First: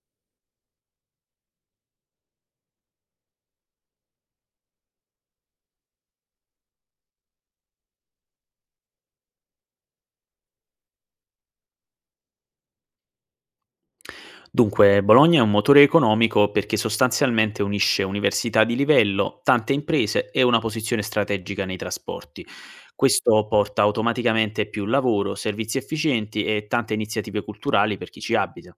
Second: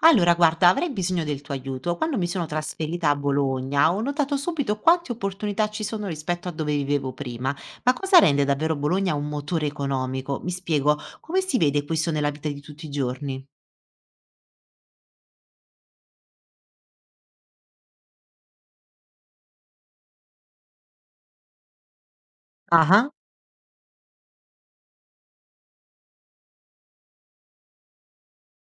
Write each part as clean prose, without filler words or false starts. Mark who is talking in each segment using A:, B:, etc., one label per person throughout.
A: Allora, guarda, avrei bisogno del tuo aiuto. Quando mi sono trasferita a Bologna ho notato subito quante opportunità ci sono rispetto a dove vivevo prima. Ma cosa rende davvero Bologna un motore economico? Mi spiego, come si vede questo nella vita di tutti i giorni?
B: Dunque, Bologna è un motore economico perché sostanzialmente unisce università di livello, tante imprese e una posizione strategica nei trasporti.
A: Ah,
B: Questo porta automaticamente più lavoro, servizi efficienti e tante iniziative culturali per chi ci abita.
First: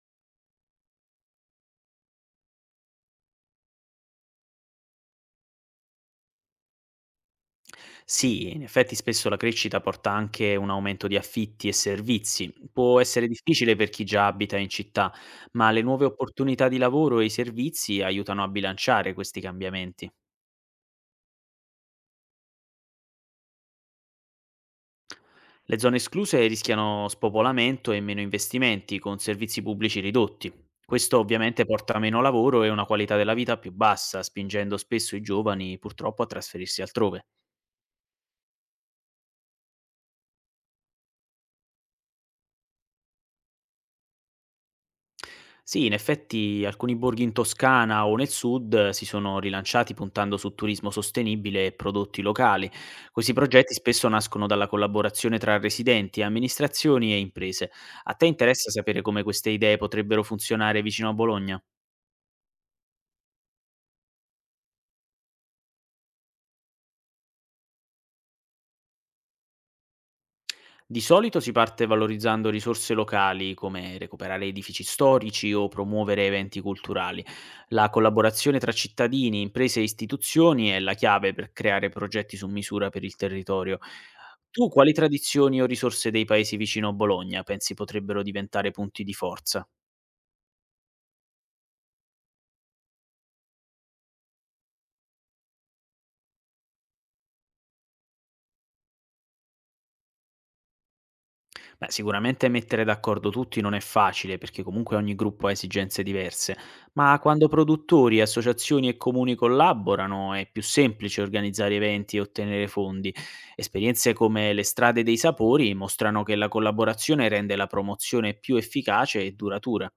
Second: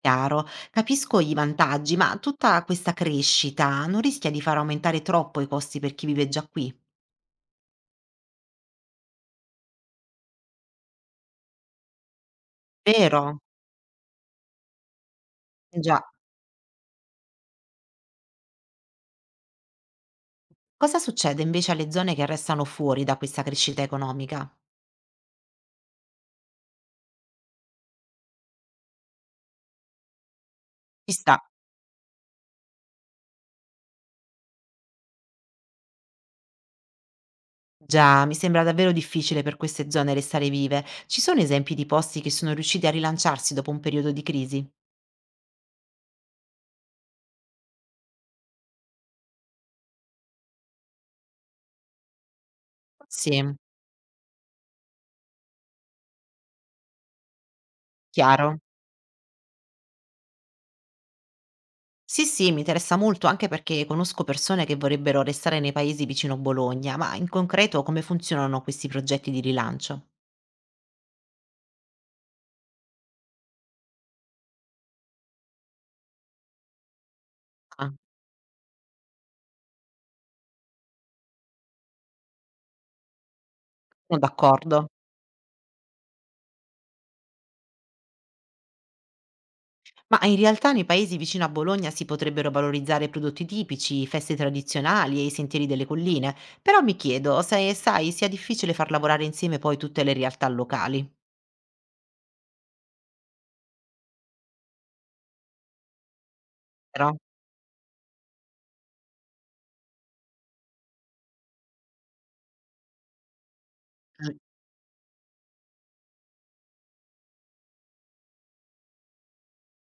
A: chiaro, capisco i vantaggi, ma tutta questa crescita non rischia di far aumentare troppo i costi per chi vive già qui?
B: Sì, in effetti spesso la crescita porta anche un aumento di affitti e servizi. Può essere
A: Vero?
B: difficile per chi già abita in città, ma le
A: Già.
B: nuove opportunità di lavoro e i servizi aiutano a bilanciare questi cambiamenti.
A: Cosa succede invece alle zone che restano fuori da questa crescita economica?
B: Le zone escluse rischiano spopolamento e meno investimenti, con servizi pubblici ridotti.
A: Ci
B: Questo
A: sta.
B: ovviamente porta a meno lavoro e una qualità della vita più bassa, spingendo spesso i giovani purtroppo a trasferirsi altrove.
A: Già, mi sembra davvero difficile per queste zone restare vive. Ci sono esempi di posti che sono riusciti a rilanciarsi dopo un periodo di crisi?
B: Sì, in effetti alcuni borghi in Toscana o nel sud si sono rilanciati puntando su turismo sostenibile e prodotti locali. Questi
A: Sì,
B: progetti spesso nascono dalla collaborazione tra residenti, amministrazioni e imprese. A te
A: chiaro.
B: interessa sapere come queste idee potrebbero funzionare vicino a Bologna?
A: Sì, sì, mi interessa molto anche perché conosco persone che vorrebbero restare nei paesi vicino Bologna, ma in concreto come funzionano questi progetti di rilancio?
B: Di solito si parte valorizzando risorse locali come recuperare edifici storici o promuovere eventi culturali. La
A: Ah,
B: collaborazione tra cittadini, imprese e istituzioni è la chiave per creare progetti su misura per il territorio.
A: sono
B: Tu
A: d'accordo.
B: quali tradizioni o risorse dei paesi vicino a Bologna pensi potrebbero diventare punti di forza?
A: Ma in realtà nei paesi vicino a Bologna si potrebbero valorizzare prodotti tipici, feste tradizionali e i sentieri delle colline, però mi chiedo se, sai, sia difficile far lavorare insieme poi tutte le realtà locali.
B: Beh, sicuramente mettere d'accordo tutti non è facile perché comunque ogni gruppo ha esigenze diverse,
A: Vero,
B: ma quando produttori, associazioni e comuni collaborano è più semplice organizzare eventi e ottenere fondi. Esperienze
A: mh,
B: come le strade dei sapori mostrano che la collaborazione rende la promozione più efficace e duratura.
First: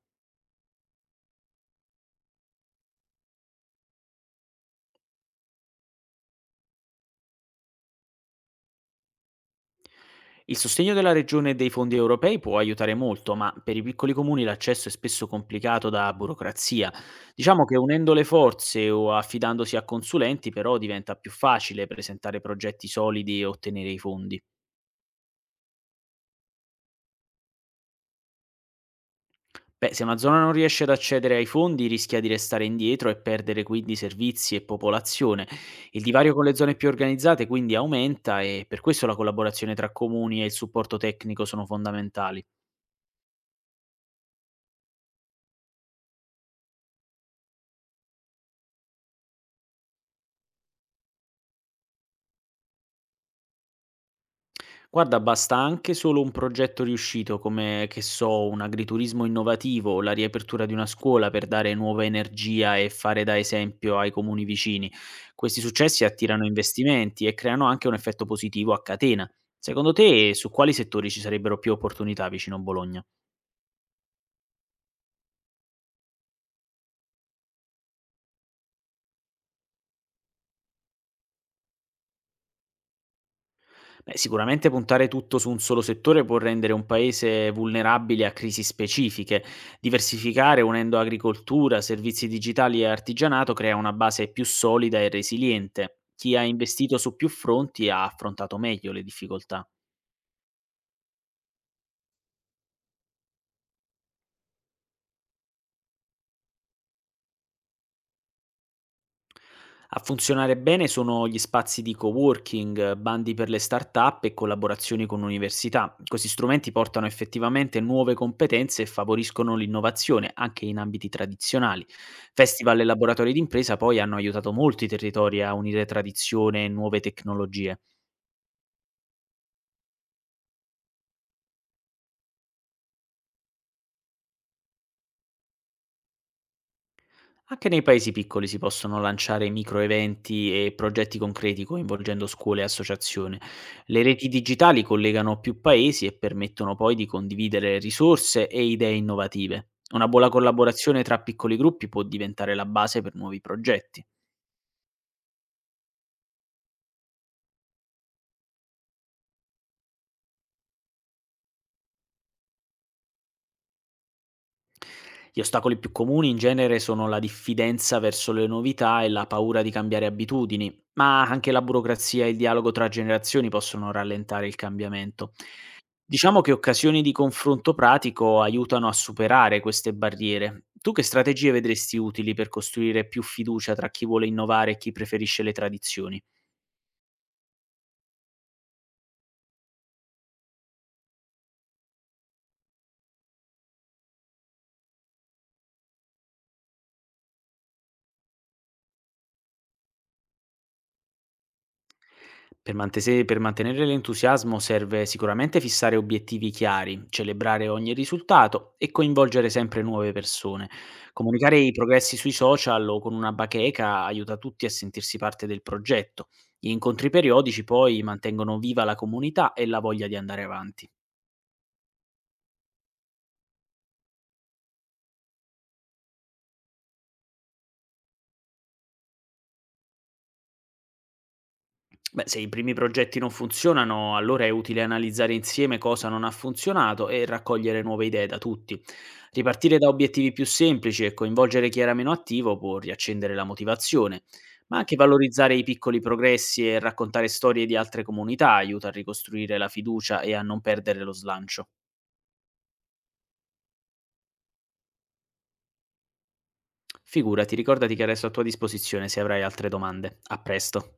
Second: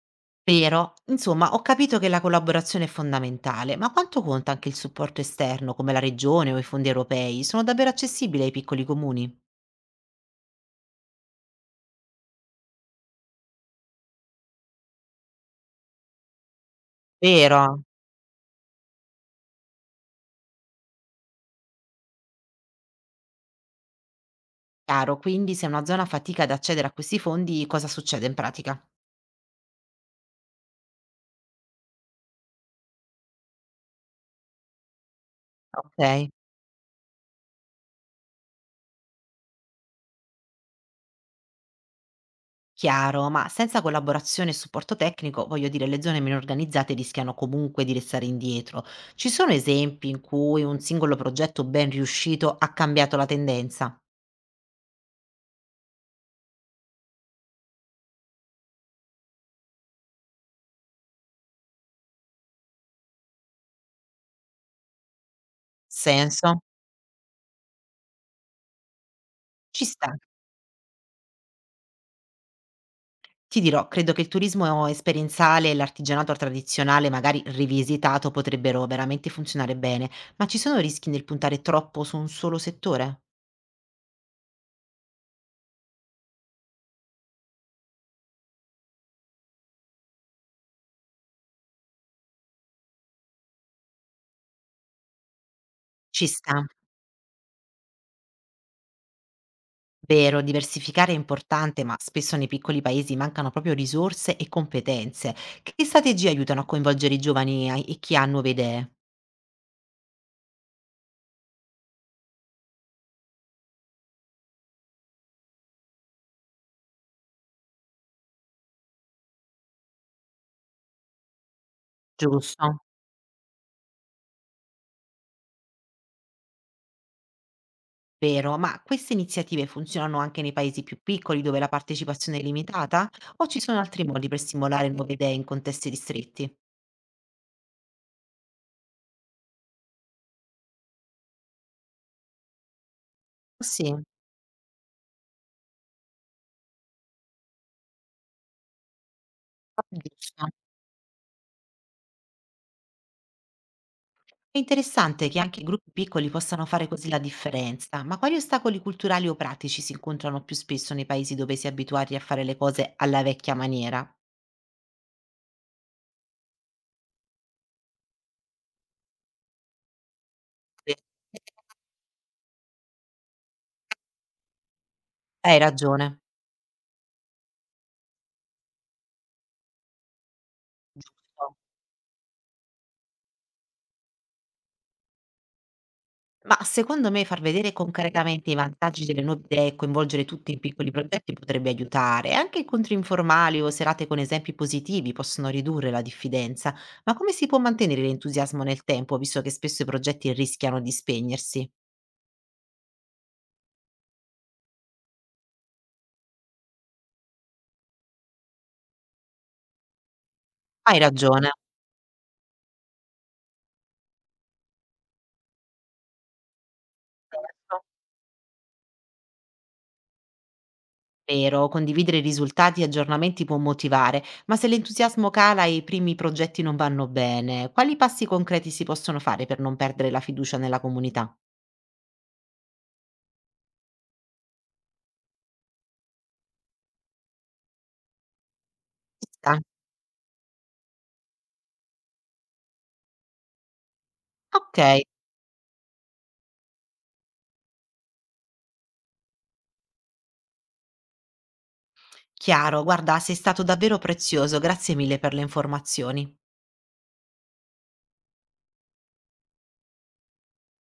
A: vero. Insomma, ho capito che la collaborazione è fondamentale, ma quanto conta anche il supporto esterno, come la regione o i fondi europei? Sono davvero accessibili ai piccoli comuni?
B: Il sostegno della regione e dei fondi europei può aiutare molto, ma per i piccoli comuni l'accesso è spesso complicato da burocrazia. Diciamo che
A: Vero,
B: unendo le forze o affidandosi a consulenti però diventa più facile presentare progetti solidi e ottenere i fondi.
A: chiaro. Quindi se una zona fatica ad accedere a questi fondi, cosa succede in pratica?
B: Beh, se una zona non riesce ad accedere ai fondi rischia di restare indietro e perdere quindi servizi e popolazione. Il
A: Ok,
B: divario con le zone più organizzate quindi aumenta e per questo la collaborazione tra comuni e il supporto tecnico sono fondamentali.
A: chiaro, ma senza collaborazione e supporto tecnico, voglio dire, le zone meno organizzate rischiano comunque di restare indietro. Ci sono esempi in cui un singolo progetto ben riuscito ha cambiato la tendenza?
B: Guarda, basta anche solo un progetto riuscito come, che so, un agriturismo innovativo o la riapertura di una scuola per dare nuova energia e fare da esempio ai comuni vicini. Questi successi attirano
A: Senso?
B: investimenti e creano anche un effetto positivo a catena.
A: Ci
B: Secondo
A: sta.
B: te, su quali settori ci sarebbero più opportunità vicino a Bologna?
A: Ti dirò, credo che il turismo esperienziale e l'artigianato tradizionale, magari rivisitato, potrebbero veramente funzionare bene, ma ci sono rischi nel puntare troppo su un solo settore?
B: Beh, sicuramente puntare tutto su un solo settore può rendere un paese vulnerabile a crisi specifiche. Diversificare unendo agricoltura, servizi digitali e artigianato crea una base più solida e resiliente.
A: Ci
B: Chi ha
A: sta.
B: investito su più fronti ha affrontato meglio le difficoltà.
A: Vero, diversificare è importante, ma spesso nei piccoli paesi mancano proprio risorse e competenze. Che strategie aiutano a coinvolgere i giovani e chi ha nuove idee?
B: A funzionare bene sono gli spazi di coworking, bandi per le start-up e collaborazioni con università. Questi strumenti portano effettivamente nuove competenze e favoriscono l'innovazione anche in ambiti tradizionali. Festival
A: Giusto.
B: e laboratori d'impresa poi hanno aiutato molti territori a unire tradizione e nuove tecnologie.
A: Vero, ma queste iniziative funzionano anche nei paesi più piccoli dove la partecipazione è limitata? O ci sono altri modi per stimolare nuove idee in contesti ristretti?
B: Anche nei paesi piccoli si possono lanciare microeventi e progetti concreti coinvolgendo scuole e associazioni.
A: Sì.
B: Le reti digitali collegano più paesi e permettono poi di condividere risorse e idee innovative. Una buona
A: Giusto.
B: collaborazione tra piccoli gruppi può diventare la base per nuovi progetti.
A: È interessante che anche gruppi piccoli possano fare così la differenza, ma quali ostacoli culturali o pratici si incontrano più spesso nei paesi dove si è abituati a fare le cose alla vecchia maniera?
B: Gli ostacoli più comuni in genere sono la diffidenza verso le novità e la paura di cambiare abitudini,
A: Sì.
B: ma anche la burocrazia e il dialogo tra generazioni possono rallentare il cambiamento.
A: Hai ragione,
B: Diciamo che occasioni di confronto pratico aiutano a superare queste barriere. Tu che strategie
A: giusto.
B: vedresti utili per costruire più fiducia tra chi vuole innovare e chi preferisce le tradizioni?
A: Ma secondo me far vedere concretamente i vantaggi delle nuove idee e coinvolgere tutti in piccoli progetti potrebbe aiutare. Anche incontri informali o serate con esempi positivi possono ridurre la diffidenza. Ma come si può mantenere l'entusiasmo nel tempo, visto che spesso i progetti rischiano di spegnersi?
B: Per mantenere l'entusiasmo serve sicuramente fissare obiettivi chiari, celebrare ogni risultato e coinvolgere sempre nuove persone.
A: Hai ragione.
B: Comunicare i progressi sui social o con una bacheca aiuta tutti a sentirsi parte del progetto. Gli incontri periodici
A: Certo.
B: poi mantengono viva la comunità e la voglia di andare avanti.
A: Vero, condividere i risultati e aggiornamenti può motivare, ma se l'entusiasmo cala e i primi progetti non vanno bene, quali passi concreti si possono fare per non perdere la fiducia nella comunità?
B: Beh, se i primi progetti non funzionano, allora è utile analizzare insieme cosa non ha funzionato e raccogliere nuove idee da tutti.
A: Ci sta.
B: Ripartire da obiettivi più semplici e coinvolgere chi era meno attivo può riaccendere la motivazione, ma
A: Ok,
B: anche valorizzare i piccoli progressi e raccontare storie di altre comunità aiuta a ricostruire la fiducia e a non perdere lo slancio.
A: chiaro, guarda, sei stato davvero prezioso, grazie mille per le informazioni.
B: Figurati, ricordati che resto a tua disposizione se avrai altre domande. A presto.